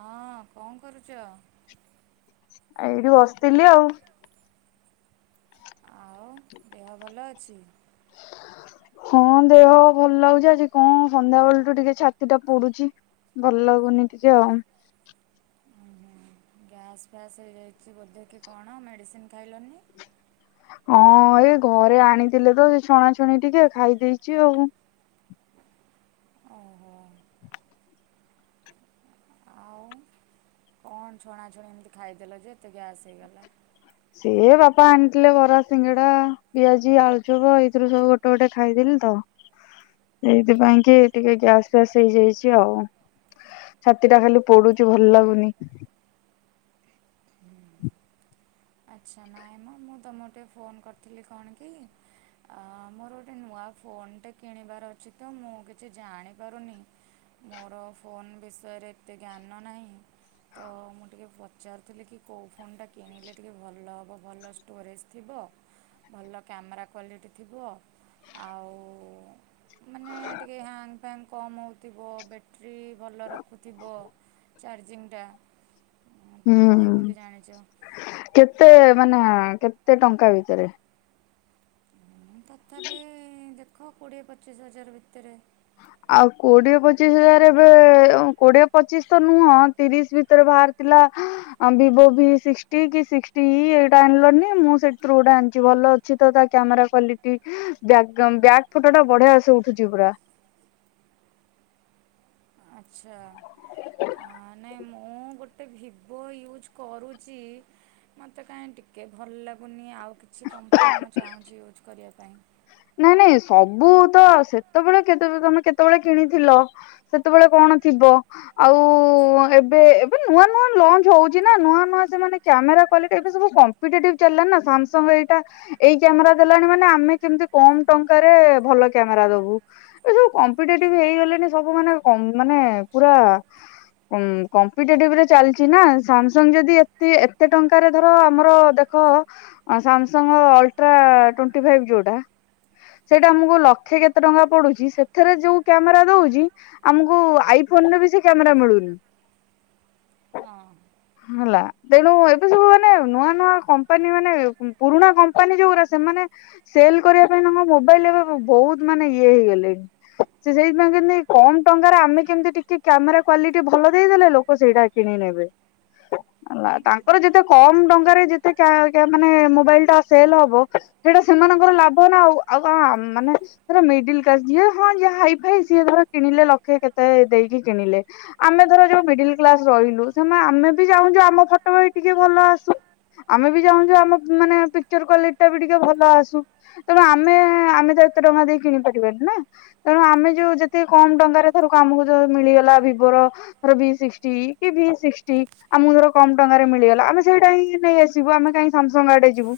ଅଁ, କଣ କରୁଚ? ଆଉ ଏଇଠି ବସିଥିଲି ଆଉ। ଆଉ ଦେହ ଭଲ ଅଛି? ହଁ ଦେହ ଭଲ ଲାଗୁଛି, ଆଜି କଣ ସନ୍ଧ୍ୟାବେଳଠୁ ଟିକେ ଛାତି ଟା ପଡୁଛି। ଭଲ ଲାଗୁନି ଟିକେ ଆଉ। ଅଁ, ହଁ ଗ୍ୟାସ୍ ଫ୍ୟାସ୍ ହେଇଯାଇଛି ବୋଧେ କି କଣ ମେଡ଼ିସିନ୍ ଖାଇଲନି? ଅଁ, ଏ ଘରେ ଆଣିଥିଲେ ତ ସେ ଛଣାଛଣି ଟିକେ ଖାଇ ଦେଇଚି ଆଉ। ଓ ହୋ। ଆଉ କଣ ଛଣାଛଣି ଏମିତି ଖାଇଦେଲ ଯେ ଏତେ ଗ୍ୟାସ୍ ହେଇଗଲା? ସିଏ ବାପା ଆଣିଥିଲେ ବରା, ସିଙ୍ଗଡା, ପିଆଜି, ଆଳୁଚପ ଏଇଥିରୁ ସବୁ ଗୋଟେ ଗୋଟେ ଖାଇଦେଲି ତ। ସେଇଥିପାଇଁ କି ଟିକେ ଗ୍ୟାସ୍ ଫ୍ୟାସ୍ ହେଇଯାଇଛି ଆଉ। ଛାତି ଟା ଖାଲି ପଡୁଚି ଭଲ ଲାଗୁନି। ଆଚ୍ଛା ନାଇଁ ମୋ ମୁଁ ତମୋ ଟେ ଫୋନ୍ କରିଥିଲି କଣ କି? ଆ, ମୋର ଗୋଟେ ନୂଆ ଫୋନ୍ ଟେ କିଣିବାର ଅଛି ତ ମୁଁ କିଛି ଜାଣିପାରୁନି। ମୋର ଫୋନ୍ ବିଷୟରେ ଏତେ ଜ୍ଞାନ ନାହିଁ। ତ ମୁଁ ଟିକେ ପଚାରୁଥିଲି କି କୋଉ ଫୋନ୍ ଟା କିଣିଲେ ଟିକେ ଭଲ ହବ, ଭଲ ଷ୍ଟୋରେଜ୍ ଥିବ। ଭଲ କ୍ୟାମେରା କ୍ୱାଲିଟି ଥିବ। ଆଉ ମାନେ ଟିକେ ହ୍ୟାଙ୍ଗ ଫ୍ୟାଙ୍ଗ କମ ହଉଥିବ। ବେ ଟ୍ରି ଭଲ ରଖୁଥିବ ଚାର୍ଜିଂ ଟା। ହୁଁ, କେତେ ମାନେ କେତେ ଟଙ୍କା ଭିତରେ? ହୁଁ ତଥାପି ଦେଖ କୋଡ଼ିଏ ପଚିଶ ହଜାର ଭିତରେ। ଆଉ କୋଡିଏ ପଚିଶ ହଜାର ଏବେ ଅଁ, କୋଡିଏ ପଚିଶ ତ ନୁହଁ। ତିରିଶ ଭିତରେ ବାହାରି ଥିଲା ଆ, ଭିବୋ ଭିସିକ୍ସଟି କିି ସିକ୍ସଟିଇ ଏଇଟା ଆଣିଲନି ମୁଁ ସେଇଥିରୁ ଗୋଟେ ଆଣିଚି। ଭଲ ଅ ଛି ତ ତା କ୍ୟାମେରା କ୍ଵାଲିଟି। ବ୍ୟାଗାଉନ ବ୍ୟାଗ୍ ଫଟୋଟା ବଢିଆସେ ଉଠୁଚି ପୁରା। ଆଚ୍ଛା ଅ ନାଇଁ ମୁଁ ଗୋଟ ଗୋଟେ ଭିବୋ ୟୁଜ୍ କରୁଛି ମୋତେ କାଇଁ ଟିକେ ଭଲ ଲାଗୁନି ଆଉ କିଛି କମ୍ପାନୀ ମୁଁ ଚାହୁଁଛି ୟୁଜ୍ କରିବା ପାଇଁ ନାଇଁ ନାଇଁ ସବୁ ତ ସେତେବେଳେ କେତେବେ ତମେ କେତେବେଳେ କିଣିଥିଲ ସେତେବେଳେ କଣ ଥିବ? ଆଉ ଏବେ ଏବେ ନୂଆ ନୂଆ ଲଞ୍ଚ ହଉଛି ନା ନୂଆ ନୂଆ ସେମାନେେ କ୍ୟାମେରା କ୍ଵାଲିଟି ଏବେ ସବୁ କମ୍ପ ମ୍ପିଟେଟିଭ ଚାଲିଲାଣି ନା ଶ୍ୟାମସଙ୍ଗ ଏଇଟା ଏଇ କ୍ୟାମେରା ଦେଲାଣି ମାନେ ଆମେ କେମିତି କମ ଟଙ୍କାରେ ଭଲ କ୍ୟାମେରା ଦବୁ। ଏ ସବୁ କମ୍ପିଟେଟିଭ୍ ହେଇଗଲେଣି ସବୁ ମାନେ କମ୍ପ୍ ମାନେ ପୁରା ଉଁ କମ୍ପିଟେଟିଭରେ ଚାଲିଛି ନା ସାମସଙ୍ଗ ଯଦି ଏତି ଏତେ ଟଙ୍କାରେ ଧର ଆମର ଦେଖ ଖ ଅ ସାମସଙ୍ଗ ଅଲଟ୍ରା ଟ୍ବେଣ୍ଟି ଫାଇଭ ଯୋଉଟା ସେଇଟା ଆମକୁ ଲକ୍ଷେ କେତେ ଟଙ୍କା ପଡୁଛି ସେଥିରେ ଯୋଉ କ୍ୟାମେରା ଦଉଚି ଆମକୁ ଆଇ ଫୋନରେ ବି ସେ କ୍ୟାମେରା ମିଳୁନି। ହଁ। ହେଲା। ତେଣୁ ଏବେ ସବୁ ମାନେ ନୂଆ ନୂଆ କମ୍ପାନୀ ମାନେ ପୁରୁଣା କମ୍ପାନୀ ଯୋଉରା ସେମାନେ ସେଲ କରିବା ପାଇଁ ତାଙ୍କ ମୋବାଇଲରେ [unintelligible] ଏବେ ବହୁତ ମାନେ ଇଏ ହେଇଗଲେଣି। ସେ ସେଇଥିପାଇଁ କେମତି କମ ଟଙ୍କାରେ ଆମେ କେମିତି ଟିକେ କ୍ୟାମେରା କ୍ଵାଲିଟି ଭଲ ଦେଇଦେଲେ ଲୋକ ସେଇଟା କିଣି ନେବେ। [inaudible] ହେଲା ତାଙ୍କର ଯେତେ କମ ଟଙ୍କାରେ ଯେତେ କ୍ୟା କ୍ୟା ମାନେ ମୋବାଇଲଟା ସେଲ ହବ ସେଇଟା ସେମାନଙ୍କର ଲାଭ ନା ଆଉ ଆଉ କଣ ଆମ ମାନେ ଧର ମିଡିଲ୍ କ୍ଲାସ ଝିଅ ହଁ ଯିଏ ହାଇ ଫାଇ ସିଏ ଧର କିଣିଲେ ଲକ୍ଷେ କେତେ ଦେଇକି କିଣିଲେ ଆମେ ଧର ଯୋଉ ମିଡିଲ କ୍ଲାସ ରହିଲୁ ସେମା ଆମେ ବି ଚାହୁଁଛୁ ଆମ ଫଟୋ ଭାଇ ଟିକେ ଭଲ ଆସୁ ଆମେ ବି ଚାହୁଁଛୁ ଆମ ମାନେ ପିକଚର କ୍ଵାଲିଟି ଟା ବି ଟିକେ ଭଲ ଆସୁ। ତେଣୁ ଆମେ ଆମେ ତ ଏତେ ଟଙ୍କା ଦେଇ କିଣି ପାରିବାନି ନା! ତେଣୁ ଆମେ ଯୋଉ ଯେତେ କମ ଟଙ୍କାରେ ଧରକୁ ଆମକୁ ଯୋଉ ମିଳିଗଲା ଭିବୋର ଧର ଭି ସିକ୍ସଟି କି ଭି ସିକ୍ସଟି ଆମକୁ ଧର କମ ଟଙ୍କାରେ ମିଳିଗଲା ଆମେ ସେଇଟା ହିଁ ନେଇ ଆସିବୁ ଆମେ କାହିଁ ସାମସଙ୍ଗ ଆଡେ ଯିବୁ।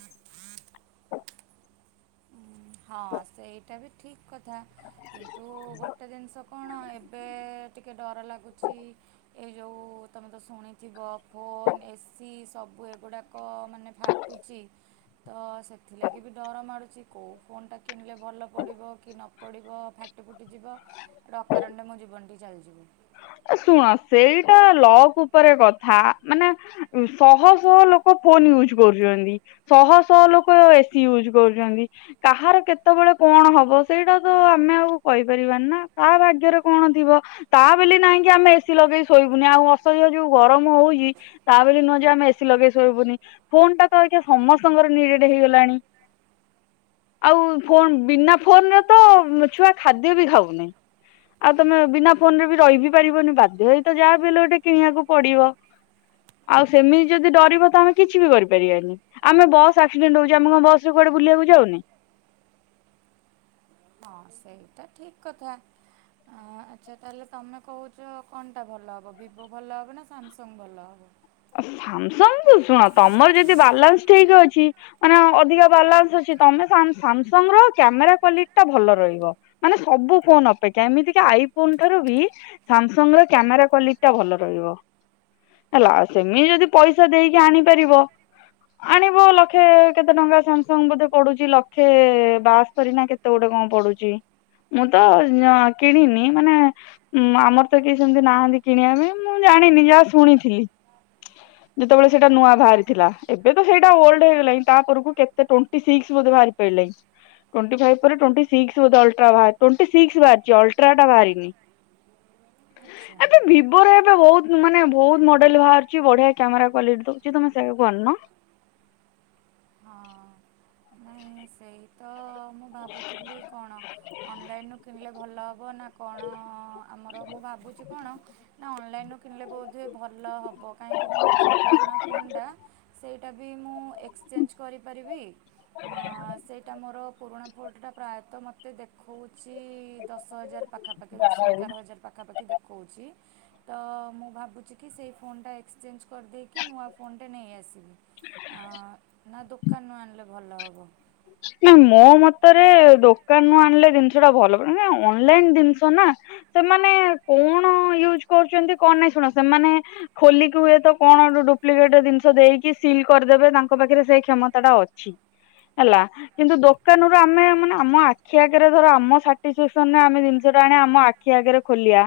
ଉଁ, ହଁ ସେଇଟା ବି ଠିକ କଥା କିନ୍ତୁ ଗୋଟେ ଜିନିଷ କଣ ଏବେ ଟିକେ ଡର ଲାଗୁଚି। ଏ ଯୋଉ ତମେ ତ ଶୁଣିଥିବ ଫୋନ ଏସି ସବୁ ଏଗୁଡାକ ମାନେ ଫାଟ ଟୁଛି ତ ସେଥିଲାଗି ବି ଡର ମାଡ଼ୁଛି କୋଉ ଫୋନ୍ ଟା କିଣିଲେ ଭଲ ପଡ଼ିବ କି ନ ପଡ଼ିବ ଫା ଟି ଫୁଟି ଯିବ ହେଇଠୁ ଅକାରଣରେ ମୋ ଜୀବନଟି ଚାଲିଯିବ। ଏ ଶୁଣ ସେଇଟା ଲକ୍ ଉପରେ କଥା ମାନେ ଶହ ଶହ ଲୋକ ଫୋନ ୟୁଜ କରୁଛନ୍ତି ଶହ ଶହ ଲୋକ ଏସିି ୟୁଜ କରୁଛନ୍ତି କାହାର କେତେବେଳେ କଣ ହବ ସେଇଟା ତ ଆମେ ଆଉ କହିପାରିବାନି ନା କାହା ଭାଗ୍ୟରେ କଣ ଥିବ? ତା ବୋଲି ନାହିଁ କି ଆମେ ଏସିି ଲଗେଇ ଶୋଇବୁନି ଆଉ ଅସହ୍ୟ ଯୋଉ ଗରମ ହଉଛି ତା ବୋଲି ନୁହଁ ଯେ ଆମେ ଏସି ଲଗେଇ ଶୋଇବୁନି। ଫୋନ୍ ଟା ତ ଅଇକା ସମସ୍ତଙ୍କର ନିଡେଡ ହେଇଗଲାଣି। ଆଉ ଫୋନ୍ ବିନା ଫୋନରେ ତ ଛୁଆ ଖାଦ୍ୟ ବି ଖାଉନାହିଁ। ଆଉ ତମେ ବିନା ଫୋନରେ ବି ରହିିବି ପାରିବନି ବାଧ୍ୟ ହେଇ ତ ଯାହା ବି ହେଲେ ଗୋଟେ କିଣିବାକୁ ପଡିବ। ଆଉ ସେମିତି ଯଦି ଡରିବ ତ ଆମେ କିଛି ବି କରିପାରିବାନି। ଆମେ ବସ୍ ଆକ୍ସିଡେଣ୍ଟ ହଉଛି ଆମ କଣ ବସରେ କୁଆଡେ ବୁଲିବାକୁ ଯାଉନେ? ହଁ ସେଇଟା ଠିକ୍ କଥା ଆଁ ଆଚ୍ଛା ତାହେଲେ ତମେ କହୁଚ କଣଟା ଭଲ ହେବ ଭିବୋ ଭଲ ହେବ ନା ସାମସଙ୍ଗ ଭଲ ହେବ? ଆଉ ସାମସଙ୍ଗୁ ଶୁଣ ତମର ଯଦି ବାଲାନ୍ସ ଠିକ ଅଛି ମାନେ ଅଧିକା ବାଲାନ୍ସ ଅଛି ତମେ ସାମ ସାମସଙ୍ଗର କ୍ୟାମେରା କ୍ଵାଲିଟି ଟା ଭଲ ରହିବ। ମାନେ ସବୁ ଫୋନ ଅପେକ୍ଷା ଏମିତି କି ଆଇ ଫୋନ୍ ଠାରୁ ବି ସାମସଙ୍ଗର କ୍ୟାମେରା କ୍ଵାଲିଟିଟା ଭଲ ରହିବ ହେଲା। ସେମିତି ଯଦି ପଇସା ଦେଇକି ଆଣିପାରିବ? ଆଣିବ ଲକ୍ଷେ କେତେ ଟଙ୍କା ସାମସଙ୍ଗ ବୋଧେ ପଡୁଛି ଲକ୍ଷେ ବାଆସ୍ତରି ନା କେତେ? ତ ଗୋଟେ କଣ ପଡୁଛି ମୁଁ ତ କିଣିନି ମାନେ ଉଁ ଆମର ତ କେହି ସେମିତି ନାହାନ୍ତି କିଣିବା ପାଇଁ ମୁଁ ଜାଣିନି ଯାହା ଶୁଣିଥିଲି। ଯେତେବେଳେ ସେଇଟା ନୂଆ ବାହାରିଥିଲା ଏବେ ତ ସେଇଟା ଓଲଡ ହେଇଗଲାଣି ତାପରକୁ କେତେ ଟୋଣ୍ଟି ସିକ୍ସ ବାହାରି [inaudible] ଟ୍ବେଣ୍ଟି ଫାଇଭ ପରେ ଟ୍ବେଣ୍ଟି ସିକ୍ସ ବୋଧେ ଅଲଟ୍ରା ସିକ୍ସ ବାହାରି ଅଲଟ୍ରାଟ ବାହାରିନି। [inaudible] ଆଚ୍ଛା ଆବେ ଭିବୋର ଏବେ ବହୁତ ମାନେ ବହୁତ ମଡେଲ ବାହାର ଛି ବଢିଆ କ୍ୟାମେରା କ୍ୱାଲିଟି ଦଉଛି ତମେ ସେୟାକୁ ଆଣୁନ ହଁ। ନାଇଁ ସେଇତ ମୁଁ ଭାବୁଥିଲି କଣ ଅନଲାଇନରୁ କିଣିଲେ ଭଲ। ହବ ନା କଣ ଆମର ମୁଁ ଭାବୁଛି କଣ? ନା ଅନଲାଇନରୁ କିଣିଲେ ବୋଧେ ବହୁତ ଭଲ ହେବ କାହିଁକିନା ମୋର ଯେଉଁ ପୁରୁଣା ଫୋନଟା ସେଇ ସେଟା ମୁଁ ଏକ୍ସଚେଞ୍ଜ କରପାରିବି ଅ ସେଇଟା ମୋର ପୁରୁଣା ଫୋନଟା ପ୍ରାୟତଃ ମତେ ଦେଖଉ ଛି ଦଶ ହଜାର ପାଖାପାଖି ଦଶ ଆଣୁନ। ଏଗାର ହଜାର ପାଖାପାଖି ଦେଖଉଛି। ତ ମୁଁ ଭାବୁଛି କି ସେଇ ଫୋନଟା ଏକ୍ସଚେଞ୍ଜ କରିଦେଇକି ନୂଆ ଫୋନଟା ନେଇଆସିବି। ଆଁ ନା ଦୋକାନରୁ ଆଣିଲେ ଭଲ ହେବ? ନା ମୋ ମତରେ ଦୋକାନ ରୁ ଆଣିଲେ ଜିନିଷଟା ଭଲ ହେବ ଅନଲାଇନ ଜିନିଷ ନା ସେମାନେ କଣ ୟୁଜ କରୁଛନ୍ତି କଣ ନାଇଁ ଶୁଣ ସେମାନେ ଖୋଲିକି ହୁଏ ତ କଣ ଡୁପ୍ଲିକେଟ ଜିନିଷ ଦେଇକି ସିଲ୍ କରିଦେବେ ତାଙ୍କ ପାଖରେ ସେ କ୍ଷମତାଟା ଅଛି। ହେଲା। କିନ୍ତୁ ଦୋକାନରୁ ଆମେ ମାନେ ଆମ ଆଖି ଆଗରେ ଧର ଆମ ସାଟିଫାକ୍ସନରେ ଆମେ ଜିନିଷଟା ଆଣିବା ଆମ ଆ ଆଖି ଆଗରେ ଖୋଲିବା।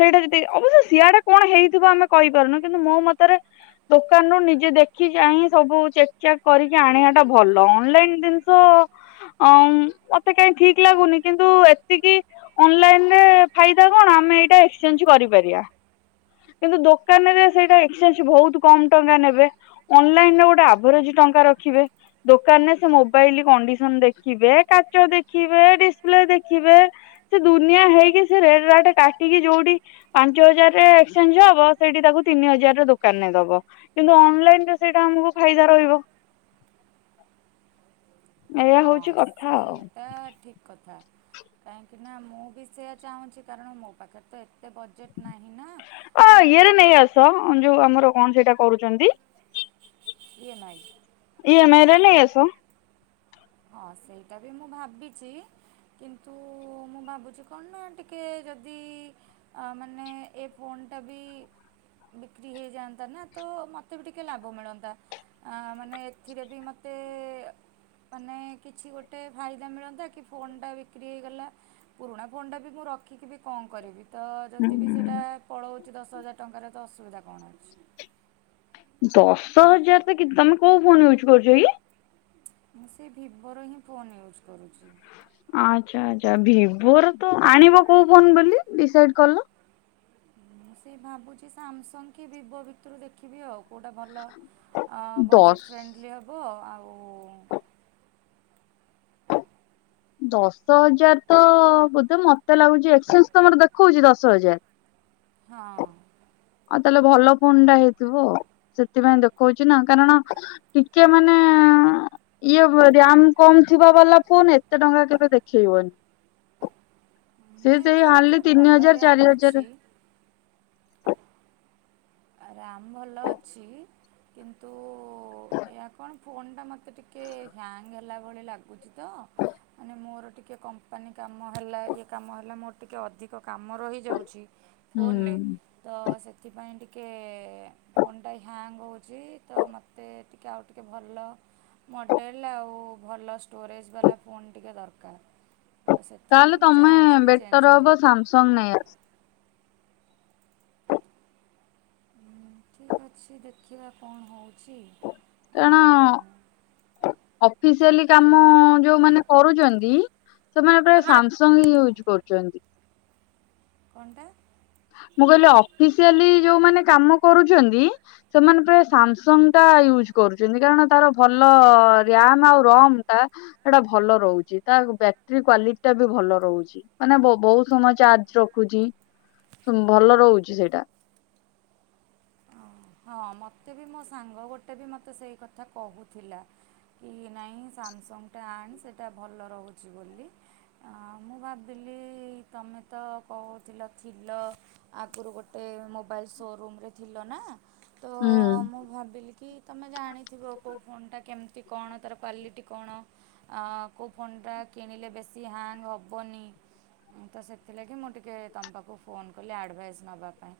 ସେଇଟା ଯଦି ଅବଶ୍ୟ ସିଆଡେ କଣ ହେଇଥିବ ଆମେ କହିପାରୁନୁ କିନ୍ତୁ ମୋ ମତରେ ଦୋକାନରୁୁ ନିଜେ ଦେଖି ଚାହିଁ ସବୁ ଚେକ୍ ଚାକ୍ କରିକି ଆଣିବାଟା ଭଲ। ଅନଲାଇନ୍ ଜିନିଷ ମତେ କାହିଁ ଠିକ ଲାଗୁନି କିନ୍ତୁ ଏତିକି ଅନଲାଇନରେ ଫାଇଦା କଣ ଆମେ ଏଇଟା ଏକ୍ସଚେଞ୍ଜ କରିପାରିବା। କିନ୍ତୁ ଦୋକାନରେ ସେଇଟା ଏକ୍ସଚେଞ୍ଜ ବହୁତ କମ ଟଙ୍କା ନେବେ। ଅନଲାଇନରେ ଗୋଟେ ଆଭରେଜ ଟଙ୍କା ରଖିବେ। କାରଣ ସେ ମୋବାଇଲ କଣ୍ଡିସନ ଦେଖିବେ କାଚ ଦେଖିବେ ଡିସପ୍ଲେ ଦେଖିବେ। ସେ ଦୁନିଆ ହେଇକି ସେ ରେଟ୍ ରାଟ କାଟିକି ଯୋଉଠି ପାଞ୍ଚ ହଜାରରେ ଏକ୍ସଚେଞ୍ଜ ହବ ସେଇଠି ତାକୁ ତିନି ହଜାରରେ ଦୋକାନରେ ଦବ। କିନ୍ତୁ ଅନଲାଇନରେ ସେଇଟା ଆମକୁ ଫାଇଦା ରହିବ। ଏଇଆ ହଁ ହଉଛି କଥା ଆଉ ସେଇଟା ଠିକ୍ କଥା କାହିଁକିନା ମୁଁ ବି ସେୟା ଚାହୁଁଛି କାରଣ ମୋ ପାଖରେ ତ ଏତେ ବଜେଟ୍ ନାହିଁ ନା ଅ ମୋର ଇଏରେ ଟିକେ ନେଇ ଆସ ଯୋଉ ଆମର କଣ ସେଇଟା କରୁଛନ୍ତି? ଇଏ ମାଇ। ଇଏ ମାଇ ରେ ନେଇ ଆସ। ହଁ ସେଇଟା ବି ମୁଁ ଭାବିଛି। କିନ୍ତୁ ମୁଁ ଭାବୁଛି କଣ ନା ଟିକେ ଯଦି ଆ ମାନେ ଏ ଫୋନଟା ବି ବିକ୍ରି ହେଇଯାଆନ୍ତାନା ତ ମୋତେ ବି ଟିକେ ଲାଭ ମିଳନ୍ତା। ଆ ମାନେ ଏଥିରେ ବି ମୋତେ ମାନେ କିଛି ଗୋଟେ ଫାଇଦା ମିଳନ୍ତା କି ଫୋନଟା ବିକ୍ରି ହେଇଗଲା। ପୁରୁଣା ଫୋନଟା ବି ମୁଁ ରଖିକି ବି କଣ କରିବି? ତ ହୁଁ ଯଦି ବି ସେଇଟା ପଳଉଛି ଦଶ ହଜାର ଟଙ୍କାରେ ତ ଅସୁବିଧା କଣ ହଉଛି? ଦଶ ହଜାର ତ କି ତମେ କୋଉ ଫୋନ୍ ୟୁଜ୍ କରୁଛ କି? ମୁଁ ସେ ଭିବୋର ହିଁ ଫୋନ୍ ୟୁଜ୍ କରୁଛି। ଆଚ୍ଛା ଆଚ୍ଛା ଭିବୋ ର ତ ଆଣିବ କୋଉ ଫୋନ ବୋଲି ଡିସାଇଡ କଲ? ମୁଁ ସେ ଭାବୁଛି ସାମସଙ୍ଗ କି ଭିବୋ ଭିତରୁ ଦେଖିବି ଆଉ। କେଉଁଟା ଭଲ ଅ ଦଶ। ବଜେଟ୍ ଫ୍ରେଣ୍ଡଲି ହେବ ଆଉ ଦଶ ହଜାର ତ ବୋଧେ ମତେ ଲାଗୁଛି ଏକ୍ସଚେଞ୍ଜ ତମର ଦେଖଉଛି ଦଶ ହଜାର। ହଁ। ଆଉ ତାହେଲେ ଭଲ ଫୁନ୍ ଟା ହେଇଥିବ ସେଥିପାଇଁ ଦେଖଉଛି ନା କାରଣ ଟିକେ ମାନେ ଇଏ ବ ରାମ କମ ଥିବା ବାଲା ଫୋନ ଏତ ଏତେ ଟଙ୍କା କେବେ ଦେଖେଇବନି। ସେ ନାଇଁ ସେଇ ମୋର ହାର୍ଡ଼ଲି ଏଥିରେ ତିନି ଭଲ ହଜାର ରାମ୍ ଚାରି ହଜାର ଅଛି ରାମ ଭଲ ଅଛି କିନ୍ତୁ ଏହା କଣ ଫୋନ୍ ଟା ମତେ ମତେ ଟିକେ ହ୍ୟାଙ୍ଗ ହେଲା ଭଳି ଲାଗୁଛି ମାନେ ମୋର ଟିକେ କମ୍ପାନୀ କାମ ହେଲା ଇଏ କାମ ହେଲା ମୋର ଟିକେ ଅଧିକ କାମ ରହିଯାଉଛି। ଫୋନେ ହୁଁ। ତ ସେଥିପାଇଁ ଟିକ ଟିକେ ଫୋନଟା ହ୍ୟାଙ୍ଗ ହେଉଛି ତ ମୋତେ ଟିକେ ଆଉ ଟିକେ ଭଲ ମଡ଼େଲ ଆଉ ଭଲ ଷ୍ଟୋରେଜ୍ ବାଲା ଫୋନ୍ ଟିକେ ଦରକାର। ତ ତାହେଲେ ସେଥିଲାଗି ମୁଁ ତମେ ଚାହୁଁଛି ବେଟର ଚେଞ୍ଜ କରିବା ପାଇଁ। [unintelligible] ଠିକ୍ ଅଛି ଦେଖିବା କଣ ହେଉଛି। କାରଣ ଆଉ ଅଫିସିଆଲି କାମ ଯୋଉମାନେ କରୁଛନ୍ତି ସେମାନେ ଗୋଟେ ସାମସଙ୍ଗ ହିଁ ୟୁଜ୍ କରୁଛନ୍ତି। କଣଟା? ମୁଁ କହିଲି ଅଫିସିଆଲି ଯୋଉମାନେ କାମ କରୁଛନ୍ତି। ସେମାନେ ପ୍ରାୟ ସାମସଙ୍ଗ ଟା ୟୁଜ୍ କରୁଛନ୍ତି କାରଣ ତାର ଭଲ ରିଆମ ଆଉ ରମ ଟା ସେଟା ଭଲ ରହୁଛି ତା ବ୍ୟାଟେରୀ କ୍ଵାଲିଟି ଟା ବି ଭଲ ରହୁଛି। ମାନେ ବ-ବୋହୁତ ସମୟ ଚାର୍ଜ ରଖୁଛି। ଶୂନ ଭଲ ରହୁଛି ସେଇଟା। ହଁ ମୋତେ ବି ମୋ ସାଙ୍ଗ ଗୋଟେ ବି ମତେ ସେଇ କଥା କହୁଥିଲା। କି ନାହିଁ ସାମସଙ୍ଗଟା ଆଣି ସେଇଟା ଭଲ ରହୁଛି ବୋଲି। ମୁଁ ଭାବିଲି ତମେ ତ କହୁଥିଲ ଥିଲ ଆଗରୁ ଗୋଟେ ମୋବାଇଲ ସୋରୁମରେ ଥିଲ ନା ତ ହୁଁ ମୁଁ ଭାବିଲି କି ତମେ ଜାଣିଥିବ କୋଉ ଫୋନ୍ ଟା କେମିତି ଟି କଣ ତାର କ୍ୱାଲିଟି କଣ? ଆ କଉ ଫୋନ୍ଟା କିଣିଲେ ବେଶୀ ହ୍ୟାଙ୍ଗ ହେବନି। ମୁଁ ତ ସେଥିଲାଗି ମୁଁ ଟିକେ ତମ ପାଖକୁ ଫୋନ୍ କଲି ଆଡ଼ଭାଇସ୍ ନେବା ପାଇଁ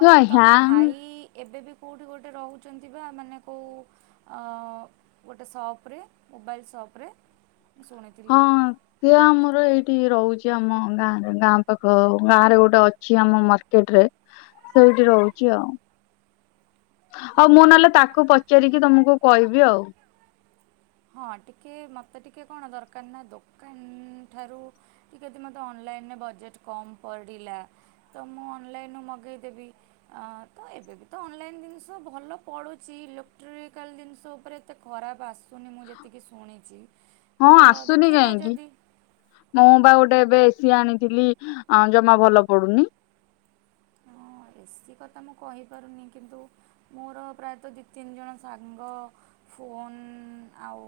ତ ତମ ହ୍ୟାଙ୍ଗ ଭାଇ ଏବେ ବି କେଉଁଠି ଗୋଟେ ରହୁଛନ୍ତି ବା ମାନେ କଉ ଗୋଟେ ସପ୍ ରେ ମୋବାଇଲ୍ ସପ୍ ରେ ହଁ। ସେ ଆମର ଏଇଠି ରହୁଛି ଆମ ଗାଁରେ ଗାଁ ପାଖ ଗାଁରେ ଗୋଟେ ଅଛି ଆମ ମାର୍କେଟ ରେ ସେଇଠି ରହୁଛି ଆଉ ହଉ ମୁଁ ନହେଲେ ତାକୁ ପଚାରିକି ତମକୁ କହିବି ଆଉ। ହଁ ଟିକେ ମୋତେ ଟିକେ କଣ ଦରକାର ନା ଦୋକାନ ଠାରୁ ଟିକେ ମତେ ଅନଲାଇନରେ ବଜେଟ କମ ପଡିଲା। ତ ମୁଁ ଅନଲାଇନୁ ମଗେଇ ଦେବି। ଅ ତ ଏବେବି ତ ଅନଲାଇନ ଜିନିଷ ଭଲ ପଡୁଛି ଇଲେକ୍ଟ୍ରିକାଲ ଜିନିଷ ଉପରେ ଏତେ ଖରାପ ଆସୁନି ମୁଁ ଯେତିକି ଶୁଣିଛି ହଁ ତ ଆସୁନି ଦେଖିବା କାହିଁକି ଯଦି ମୁଁ ବା ଗୋଟେ ଏବେ ଏ ସିି ଆଣିଥିଲି ଆ ଜମା ଭଲ ପଡୁନି। ଏ ସି କଥା ମୁଁ କହିପାରୁନି କିନ୍ତୁ ମୋର ପ୍ରାୟତଃ ଦୁଇ ତିନି ଜଣ ସାଙ୍ଗ ଫୋନ୍ ଆଉ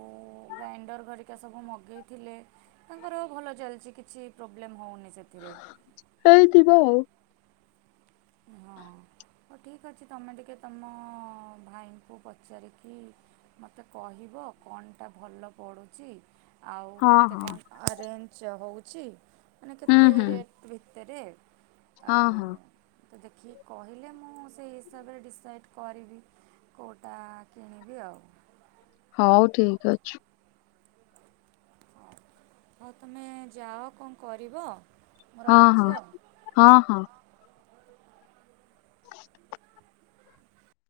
ଗ୍ରାଇଣ୍ଡର ଘରିକା ସବୁ ମଗେଇଥିଲେ ତାଙ୍କର ଭଲ ଚାଲିଛି କିଛି ପ୍ରୋବ୍ଲେମ ହଉନି ସେଥିରେ। ହେଇଥିବ ଆଉ। ହଁ ହଉ ଠିକ୍ ଅଛି ତମେ ଟିକେ ତୁମ ଭାଇଙ୍କୁ ପଚାରିକି ମତେ କହିବ କଣଟା ଭଲ ପଡ଼ୁଚି। ଆଉ କେତେ କଣ ରେଞ୍ଜ ହଉଛି ମାନେ ହଁ କେତେ ହୁଁ ହୁଁ ରେଟ୍ ଭିତରେ ହଁ ଆଉ ହଁ ତ ଦେଖିକି କହିଲେ ମୁଁ ସେଇ ହିସାବରେ ଡିସାଇଟି କରିବି। କୋଉଟା କିଣିବି ଆଉ। ହଉ ଠିକ୍ ଅଛି। ହଁ ହଉ ତୁମେ ଯାଅ କଣ କରିବ। ମୁଁ ହଁ ରଖୁଛି ହଁ ଆଉ ହଁ ହଁ।